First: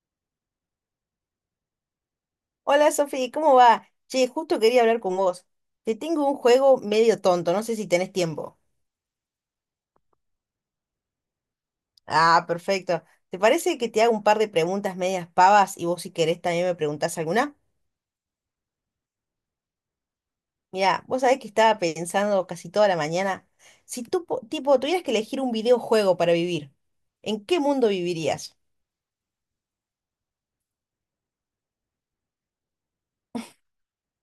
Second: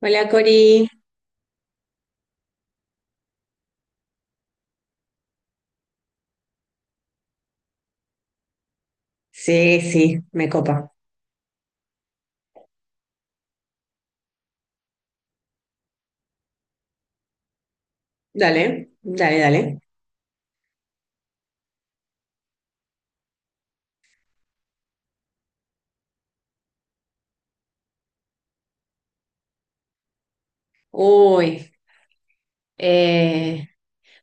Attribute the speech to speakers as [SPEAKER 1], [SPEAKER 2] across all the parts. [SPEAKER 1] Hola Cori.
[SPEAKER 2] Hola Sofía, ¿cómo va? Che, justo quería hablar con vos. Te tengo un juego medio tonto, no sé si tenés tiempo.
[SPEAKER 1] Sí, sí, me copa.
[SPEAKER 2] Ah, perfecto. ¿Te parece que te haga un par de preguntas medias pavas y vos si querés también me preguntás alguna?
[SPEAKER 1] Dale, dale, dale.
[SPEAKER 2] Mira, vos sabés que estaba pensando casi toda la mañana, si tú, tipo, tuvieras que elegir un videojuego para vivir, ¿en qué mundo vivirías?
[SPEAKER 1] Uy, eh,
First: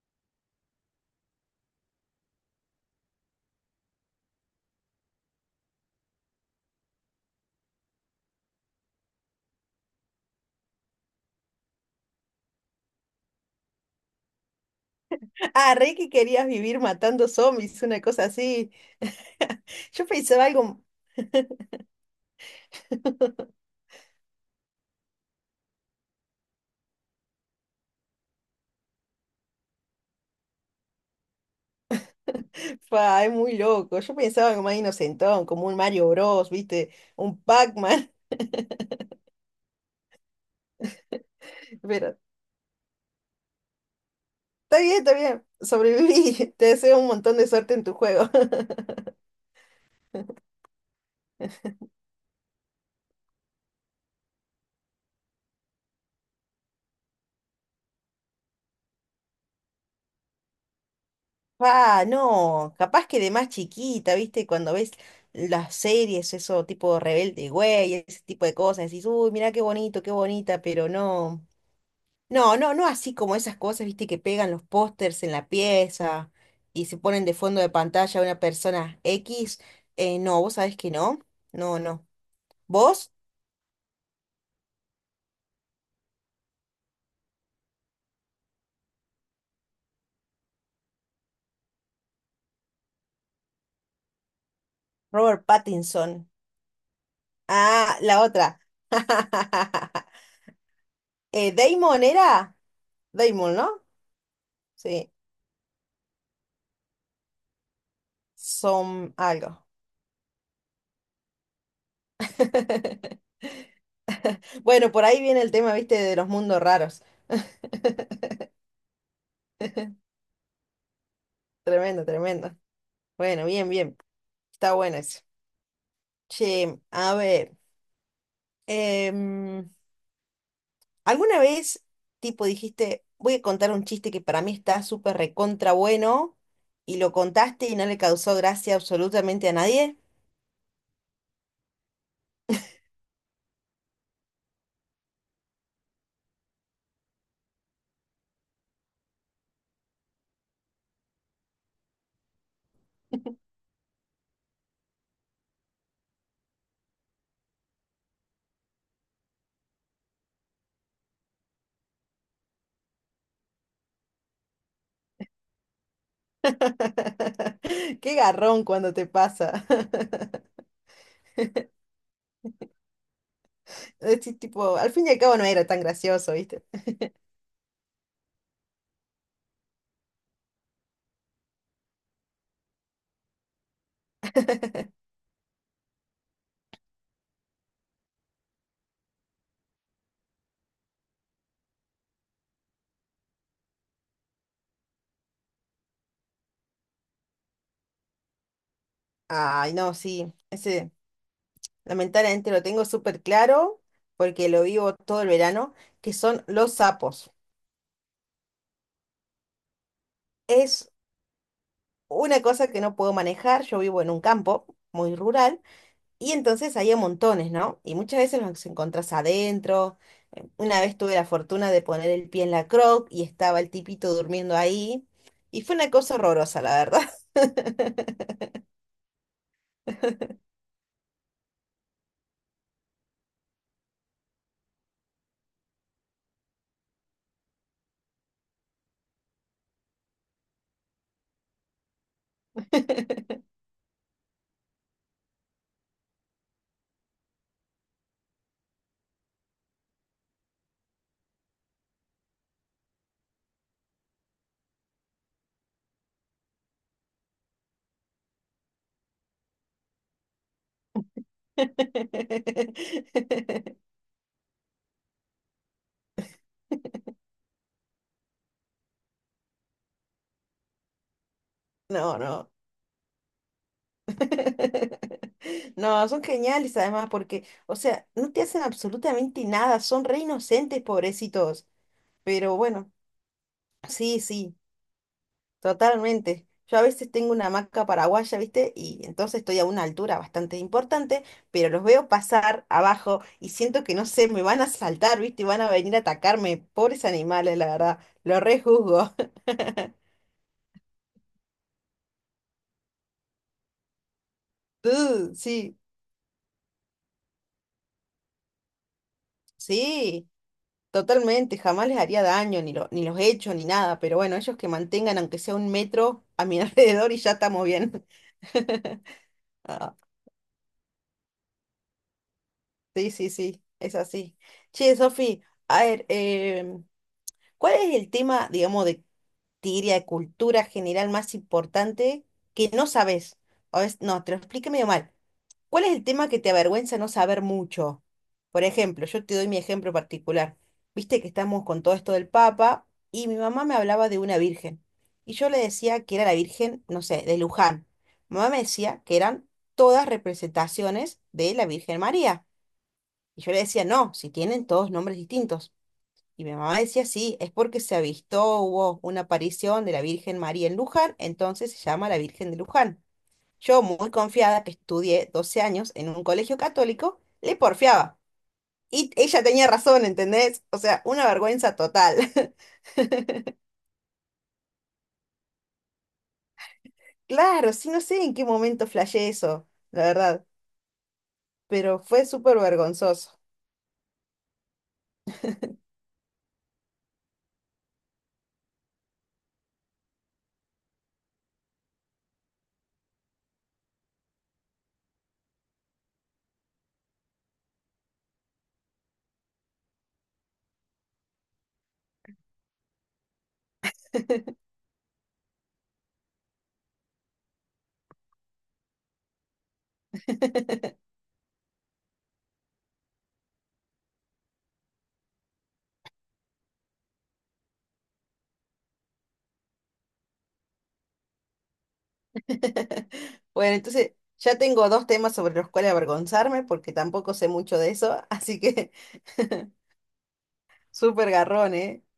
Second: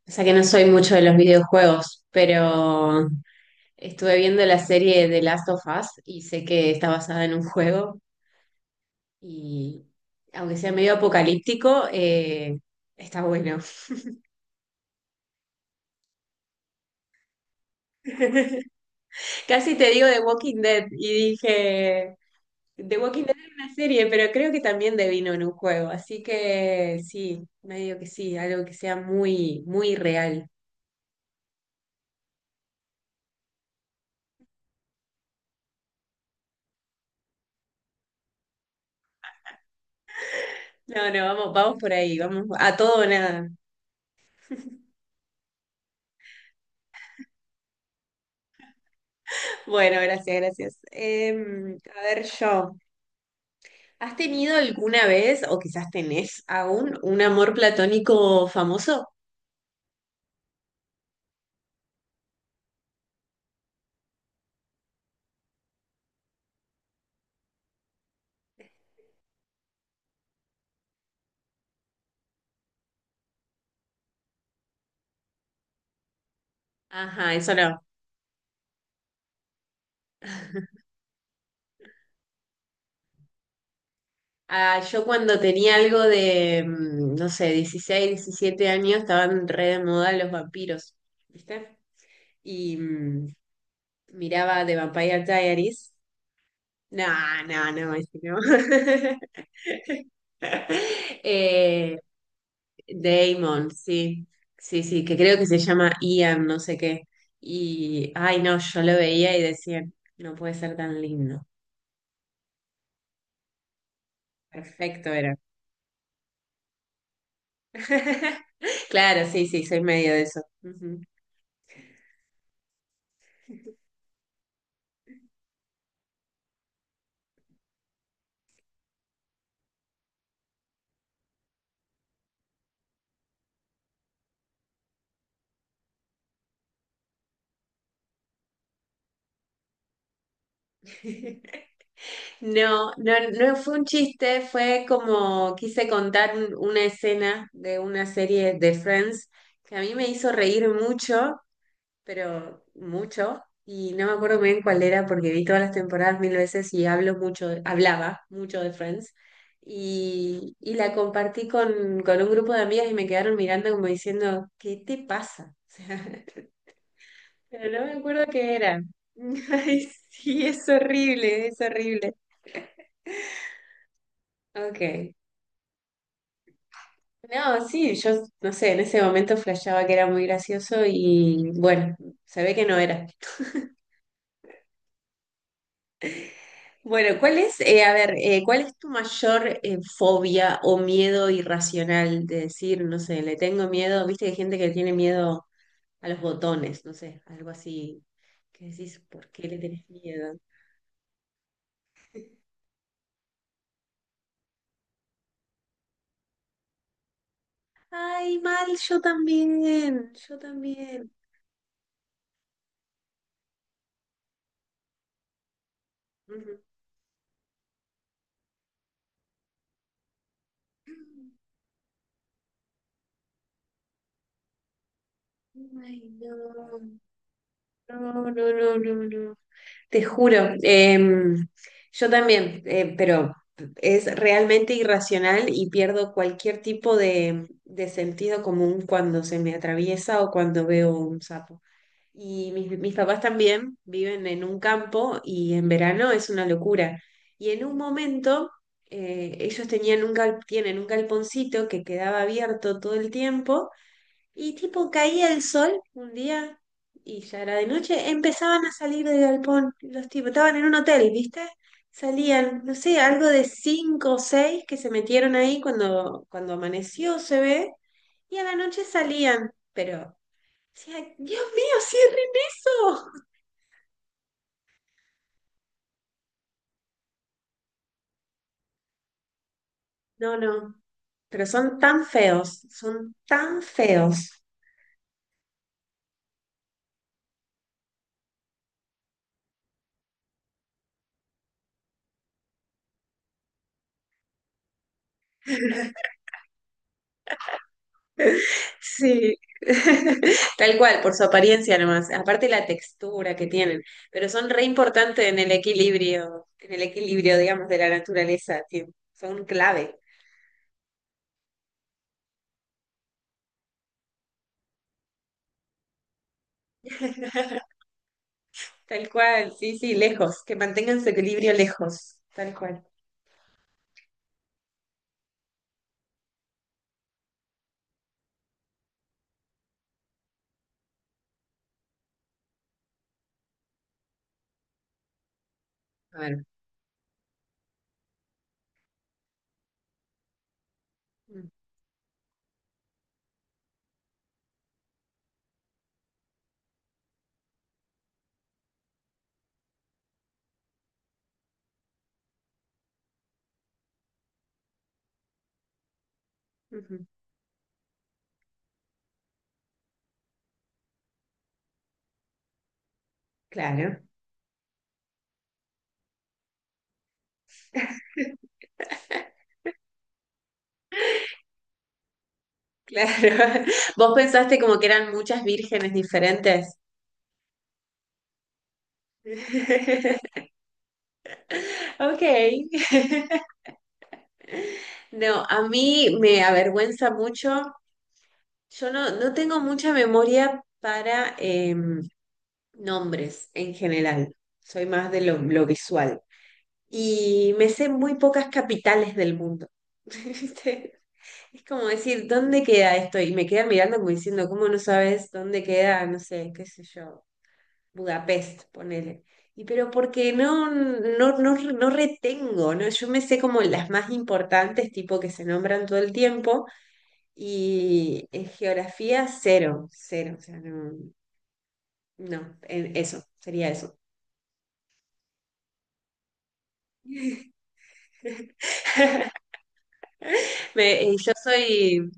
[SPEAKER 1] o sea que no soy mucho de los videojuegos, pero estuve viendo la serie de Last of Us y sé que está basada en un juego y aunque sea medio apocalíptico, está bueno.
[SPEAKER 2] Ah, re que querías vivir matando zombies, una cosa así.
[SPEAKER 1] Casi te
[SPEAKER 2] Yo
[SPEAKER 1] digo The
[SPEAKER 2] pensaba
[SPEAKER 1] Walking
[SPEAKER 2] algo,
[SPEAKER 1] Dead y dije, The Walking Dead es una serie, pero creo que también devino en un juego, así que sí, medio que sí, algo que sea muy, muy real.
[SPEAKER 2] Pa, es muy loco. Yo pensaba algo más inocentón, como un Mario Bros, ¿viste? Un Pac-Man.
[SPEAKER 1] No, no, vamos, vamos por
[SPEAKER 2] Pero
[SPEAKER 1] ahí, vamos a todo o nada.
[SPEAKER 2] está bien, está bien. Sobreviví. Te deseo un montón de suerte en tu juego.
[SPEAKER 1] Bueno, gracias, gracias. A ver, yo, ¿has tenido alguna vez, o quizás tenés aún, un amor platónico famoso?
[SPEAKER 2] Pa, no. Capaz que de más chiquita, ¿viste? Cuando ves las series, eso tipo Rebelde Güey, ese tipo de cosas, decís, uy, mirá qué bonito, qué bonita, pero no. No, no, no así como esas cosas, ¿viste? Que pegan los pósters en la pieza y se ponen
[SPEAKER 1] Ajá,
[SPEAKER 2] de
[SPEAKER 1] eso
[SPEAKER 2] fondo de
[SPEAKER 1] no.
[SPEAKER 2] pantalla a una persona X. No, vos sabés que no. No, no. ¿Vos?
[SPEAKER 1] Ah, yo cuando tenía algo de, no sé, 16 17 años, estaban re de moda los vampiros, ¿viste? Y miraba The Vampire
[SPEAKER 2] Robert
[SPEAKER 1] Diaries.
[SPEAKER 2] Pattinson.
[SPEAKER 1] No, no, no,
[SPEAKER 2] Ah,
[SPEAKER 1] ese
[SPEAKER 2] la
[SPEAKER 1] no.
[SPEAKER 2] otra.
[SPEAKER 1] Eh,
[SPEAKER 2] Damon era. Damon,
[SPEAKER 1] Damon,
[SPEAKER 2] ¿no?
[SPEAKER 1] sí, sí, sí,
[SPEAKER 2] Sí.
[SPEAKER 1] que creo que se llama Ian, no sé qué. Y, ay, no, yo lo
[SPEAKER 2] Son
[SPEAKER 1] veía y
[SPEAKER 2] algo.
[SPEAKER 1] decía, no puede ser tan lindo.
[SPEAKER 2] Bueno, por
[SPEAKER 1] Perfecto
[SPEAKER 2] ahí
[SPEAKER 1] era.
[SPEAKER 2] viene el tema, viste, de los mundos raros.
[SPEAKER 1] Claro, sí, sí, soy medio de eso. Ujú.
[SPEAKER 2] Tremendo, tremendo. Bueno, bien, bien. Está bueno eso. Che, a ver. em, ¿Alguna vez, tipo, dijiste, voy a contar un chiste que para mí está súper recontra bueno y lo contaste y no le causó gracia absolutamente a nadie?
[SPEAKER 1] No, no, no fue un chiste, fue como quise contar una escena de una serie de Friends que a mí me hizo reír mucho, pero mucho, y no me acuerdo muy bien cuál era porque vi todas las temporadas mil veces y hablo mucho, hablaba mucho de Friends, y la compartí con un grupo de amigas y me quedaron mirando como diciendo, ¿qué te pasa? O sea, pero no me
[SPEAKER 2] Qué
[SPEAKER 1] acuerdo qué
[SPEAKER 2] garrón
[SPEAKER 1] era.
[SPEAKER 2] cuando te pasa.
[SPEAKER 1] Ay, sí, es horrible, es horrible.
[SPEAKER 2] Decís, tipo, al fin y
[SPEAKER 1] Ok.
[SPEAKER 2] al cabo no era tan gracioso, ¿viste?
[SPEAKER 1] No, sí, yo no sé, en ese momento flasheaba que era muy gracioso y bueno, se ve que no era. Bueno, ¿cuál es, a ver, cuál es tu mayor fobia o miedo irracional de decir, no sé, le tengo miedo, viste que hay gente que tiene miedo a los botones, no sé, algo así, que decís, ¿por qué le
[SPEAKER 2] Ay,
[SPEAKER 1] tenés
[SPEAKER 2] no, sí,
[SPEAKER 1] miedo?
[SPEAKER 2] ese lamentablemente lo tengo súper claro porque lo vivo todo el verano, que son los sapos.
[SPEAKER 1] Ay, mal, yo también, yo
[SPEAKER 2] Es
[SPEAKER 1] también.
[SPEAKER 2] una cosa que no puedo manejar, yo vivo en un campo muy rural y
[SPEAKER 1] Ujú.
[SPEAKER 2] entonces hay a montones, ¿no? Y muchas veces los encontrás adentro. Una vez tuve la fortuna de poner el pie en la croc y estaba el tipito durmiendo ahí y fue una
[SPEAKER 1] Ay,
[SPEAKER 2] cosa
[SPEAKER 1] no,
[SPEAKER 2] horrorosa, la verdad.
[SPEAKER 1] no, no, no, no, no. Te juro, yo también, pero es realmente irracional y pierdo cualquier tipo de sentido común cuando se me atraviesa o cuando veo un sapo. Y mis papás también viven en un campo y en verano es una locura. Y en un momento ellos tienen un galponcito que quedaba abierto todo el tiempo y tipo caía el sol un día y ya era de noche, empezaban a salir del galpón los tipos, estaban en un hotel, ¿viste? Salían, no sé, algo de cinco o seis que se metieron ahí cuando amaneció, se ve, y a la noche salían, pero decía, Dios mío,
[SPEAKER 2] No,
[SPEAKER 1] cierren
[SPEAKER 2] no.
[SPEAKER 1] eso.
[SPEAKER 2] No, son geniales además porque, o sea, no te hacen absolutamente nada, son re
[SPEAKER 1] No, no,
[SPEAKER 2] inocentes,
[SPEAKER 1] pero
[SPEAKER 2] pobrecitos.
[SPEAKER 1] son tan
[SPEAKER 2] Pero
[SPEAKER 1] feos,
[SPEAKER 2] bueno,
[SPEAKER 1] son tan
[SPEAKER 2] sí,
[SPEAKER 1] feos.
[SPEAKER 2] sí, totalmente. Yo a veces tengo una hamaca paraguaya, ¿viste? Y entonces estoy a una altura bastante importante, pero los veo pasar abajo y siento que no sé, me van a saltar, ¿viste? Y van a venir a atacarme. Pobres animales, la verdad. Los rejuzgo.
[SPEAKER 1] Sí, tal cual, por su apariencia nomás, aparte la textura que tienen, pero son re importantes
[SPEAKER 2] Sí,
[SPEAKER 1] en el equilibrio, digamos, de la naturaleza, son clave.
[SPEAKER 2] sí. Totalmente, jamás les haría daño, ni, ni los hecho, ni nada, pero bueno, ellos que mantengan aunque sea un metro a mi alrededor y ya estamos bien.
[SPEAKER 1] Tal cual, sí, sí,
[SPEAKER 2] Ah,
[SPEAKER 1] lejos, que mantengan su equilibrio lejos, tal cual.
[SPEAKER 2] sí, sí, sí, es así. Che, Sofi, a ver, ¿cuál es el tema, digamos, de, te diría, de cultura general más importante que no sabes? O es, no, te lo expliqué medio mal. ¿Cuál es el
[SPEAKER 1] A
[SPEAKER 2] tema que
[SPEAKER 1] ver.
[SPEAKER 2] te avergüenza no saber mucho? Por ejemplo, yo te doy mi ejemplo particular. Viste que
[SPEAKER 1] Mm.
[SPEAKER 2] estamos con todo esto del Papa y mi mamá me hablaba de una virgen. Y yo le decía que era la virgen, no sé, de Luján. Mi mamá me decía que eran todas representaciones de la Virgen María. Y yo le decía, no, si tienen todos nombres distintos. Y mi mamá decía,
[SPEAKER 1] Ujú.
[SPEAKER 2] sí, es porque se avistó, hubo una aparición de la Virgen María en Luján, entonces se llama la Virgen de Luján. Yo,
[SPEAKER 1] Claro.
[SPEAKER 2] muy confiada que estudié 12 años en un colegio católico, le porfiaba. Y ella tenía razón, ¿entendés? O sea, una vergüenza total.
[SPEAKER 1] Claro. Vos pensaste como que eran muchas vírgenes diferentes.
[SPEAKER 2] Claro, sí, no sé en qué momento flashé eso, la verdad, pero
[SPEAKER 1] Ok.
[SPEAKER 2] fue súper vergonzoso.
[SPEAKER 1] No, a mí me avergüenza mucho. Yo no, no tengo mucha memoria para nombres en general. Soy más de lo visual. Y me sé muy pocas capitales del mundo. ¿Viste? Es como decir, ¿dónde queda esto? Y me quedan mirando como diciendo, ¿cómo no sabes dónde queda? No sé, qué sé yo. Budapest, ponele. Y pero porque no, no, no, no retengo, ¿no? Yo me sé como las más importantes, tipo que se nombran todo el tiempo, y en geografía cero, cero, o sea, no, no, eso, sería
[SPEAKER 2] Bueno,
[SPEAKER 1] eso.
[SPEAKER 2] entonces ya tengo dos temas sobre los cuales avergonzarme porque tampoco sé mucho de eso, así que
[SPEAKER 1] Me- eh,
[SPEAKER 2] súper
[SPEAKER 1] yo
[SPEAKER 2] garrón, ¿eh?
[SPEAKER 1] soy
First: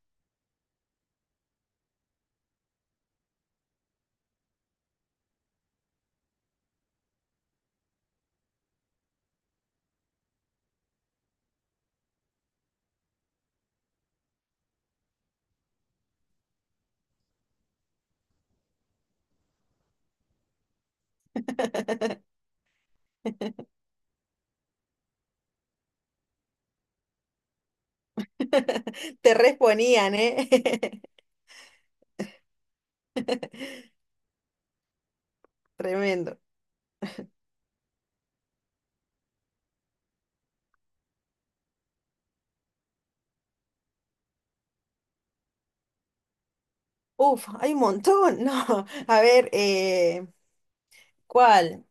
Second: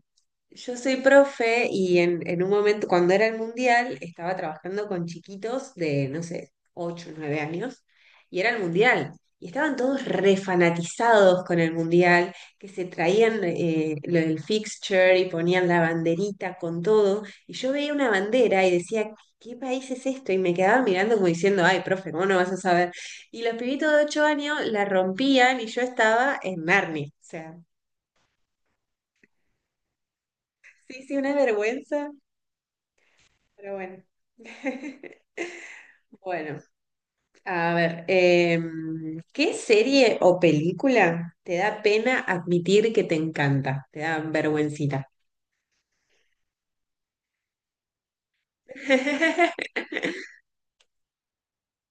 [SPEAKER 1] Yo soy profe y en un momento, cuando era el mundial, estaba trabajando con chiquitos de, no sé, 8 9 años, y era el mundial. Y estaban todos refanatizados con el mundial, que se traían lo del fixture y ponían la banderita con todo. Y yo veía una bandera y decía, ¿qué país es esto? Y me quedaba mirando como diciendo, ay, profe, ¿cómo no vas a saber? Y los pibitos de 8 años la rompían y yo estaba en Narnia. O sea,
[SPEAKER 2] Te responían, ¿eh?
[SPEAKER 1] sí, sí, una vergüenza. Pero bueno.
[SPEAKER 2] Tremendo.
[SPEAKER 1] Bueno, a ver, ¿qué serie o película te da pena admitir que te encanta? Te da vergüencita.
[SPEAKER 2] Uf, hay un montón, no. A ver, ¿cuál?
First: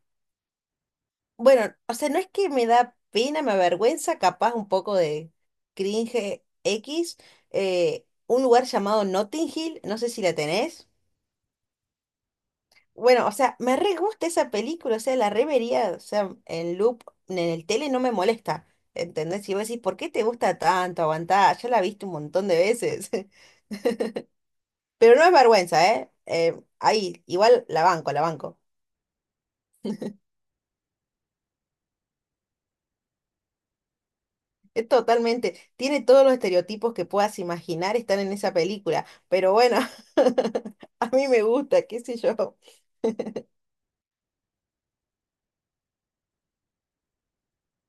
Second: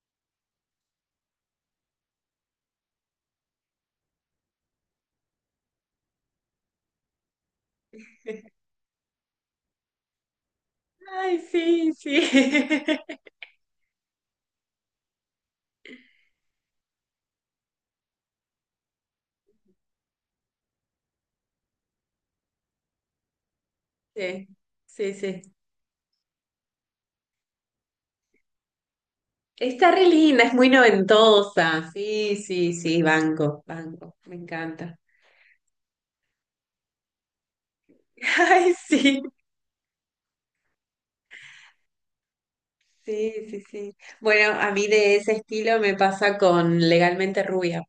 [SPEAKER 2] Bueno, o sea, no es que me da pena, me avergüenza, capaz un poco de cringe X, un lugar llamado Notting Hill, no sé si la tenés.
[SPEAKER 1] Ay, sí, sí.
[SPEAKER 2] Bueno, o sea, me re gusta esa película, o sea, la revería, o sea, en loop, en el tele no me molesta, ¿entendés? Y vos decís, ¿por qué te gusta tanto? Aguantá, ya la viste un montón de veces.
[SPEAKER 1] Sí, sí,
[SPEAKER 2] Pero no es
[SPEAKER 1] sí.
[SPEAKER 2] vergüenza, ¿eh? Ahí, igual la banco, la banco.
[SPEAKER 1] Está re linda, es muy noventosa. Sí, sí, sí, banco, banco, me encanta.
[SPEAKER 2] Totalmente, tiene todos los estereotipos que puedas imaginar están en esa
[SPEAKER 1] Ay,
[SPEAKER 2] película,
[SPEAKER 1] sí.
[SPEAKER 2] pero bueno, a mí me gusta, qué sé yo.
[SPEAKER 1] Sí, sí, sí. Bueno, a mí de ese estilo me pasa con Legalmente Rubia.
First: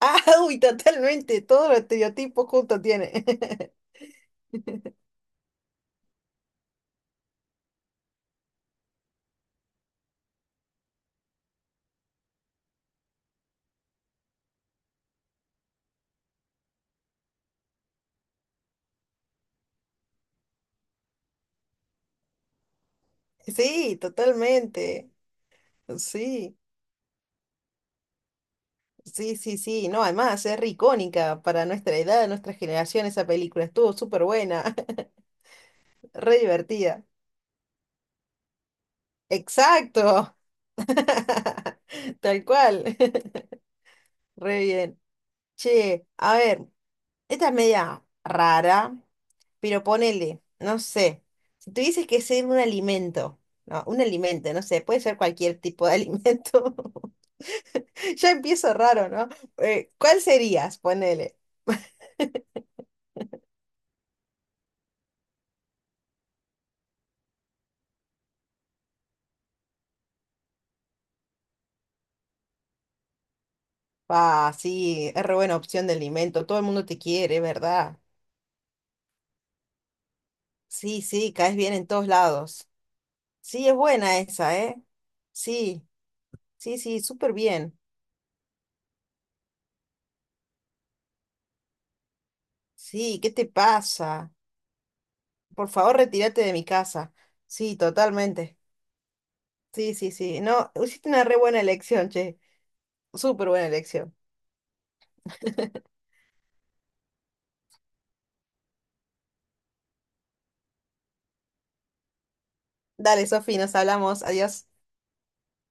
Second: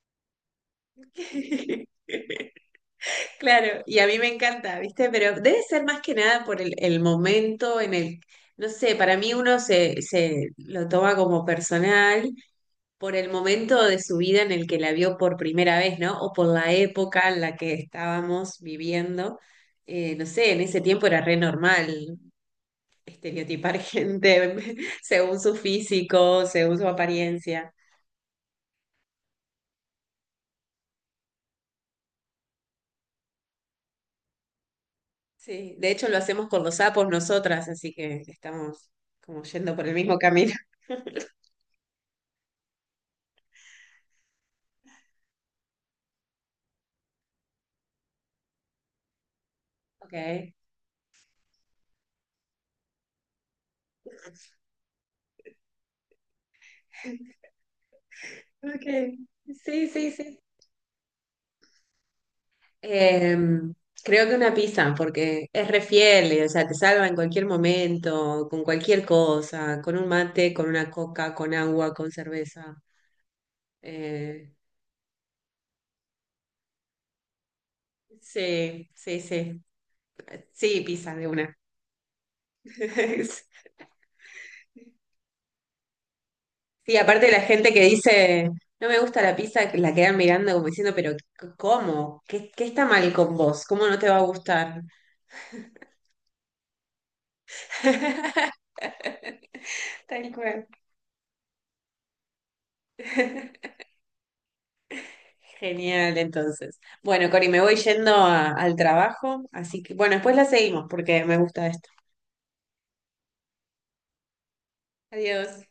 [SPEAKER 2] Ah, uy, totalmente, todos los estereotipos juntos tiene.
[SPEAKER 1] Claro, y a mí me encanta, ¿viste? Pero debe ser más que nada por el momento en el, no sé, para mí uno se lo toma como personal por el momento de su vida en el que la vio por primera vez, ¿no? O por la época en la que estábamos viviendo. No sé, en ese tiempo era re normal estereotipar
[SPEAKER 2] Sí,
[SPEAKER 1] gente
[SPEAKER 2] totalmente.
[SPEAKER 1] según su físico,
[SPEAKER 2] Sí,
[SPEAKER 1] según su apariencia.
[SPEAKER 2] sí, sí, sí. No, además es re icónica para nuestra edad, nuestra generación, esa película. Estuvo súper buena,
[SPEAKER 1] Sí, de hecho lo
[SPEAKER 2] re
[SPEAKER 1] hacemos con los
[SPEAKER 2] divertida.
[SPEAKER 1] sapos nosotras, así que estamos como yendo por el mismo
[SPEAKER 2] Exacto.
[SPEAKER 1] camino.
[SPEAKER 2] Tal cual. Re bien. Che, a ver. Esta es media rara, pero
[SPEAKER 1] Ok.
[SPEAKER 2] ponele, no sé. Si tuvieses que ser un alimento, no sé, puede ser cualquier tipo de alimento. Ya empiezo raro,
[SPEAKER 1] Okay.
[SPEAKER 2] ¿no?
[SPEAKER 1] Sí, sí,
[SPEAKER 2] ¿Cuál
[SPEAKER 1] sí.
[SPEAKER 2] serías? Ponele.
[SPEAKER 1] Em, Creo que una pizza, porque es re fiel, o sea, te salva en cualquier momento, con cualquier cosa, con un mate, con una coca, con agua, con cerveza. Eh,
[SPEAKER 2] Ah, sí, es re buena opción de alimento. Todo el mundo te quiere, ¿verdad?
[SPEAKER 1] sí, sí, sí. Sí,
[SPEAKER 2] Sí,
[SPEAKER 1] pizza de
[SPEAKER 2] sí, caes
[SPEAKER 1] una.
[SPEAKER 2] bien en todos lados.
[SPEAKER 1] Es-
[SPEAKER 2] Sí, es buena esa, ¿eh? Sí, sí,
[SPEAKER 1] Sí,
[SPEAKER 2] sí,
[SPEAKER 1] aparte
[SPEAKER 2] súper
[SPEAKER 1] la gente
[SPEAKER 2] bien.
[SPEAKER 1] que dice, no me gusta la pizza, que la quedan mirando como diciendo, pero ¿cómo? ¿Qué está mal
[SPEAKER 2] Sí, ¿qué
[SPEAKER 1] con
[SPEAKER 2] te
[SPEAKER 1] vos? ¿Cómo no te va a
[SPEAKER 2] pasa?
[SPEAKER 1] gustar?
[SPEAKER 2] Por favor, retírate de mi casa. Sí, totalmente. Sí, sí,
[SPEAKER 1] Tal
[SPEAKER 2] sí.
[SPEAKER 1] cual.
[SPEAKER 2] No, hiciste una re buena elección, che. Súper buena elección.
[SPEAKER 1] Genial, entonces. Bueno, Cori, me voy yendo al trabajo, así que bueno, después la seguimos porque me gusta esto.
[SPEAKER 2] Dale, Sofi, nos hablamos. Adiós.
[SPEAKER 1] Adiós.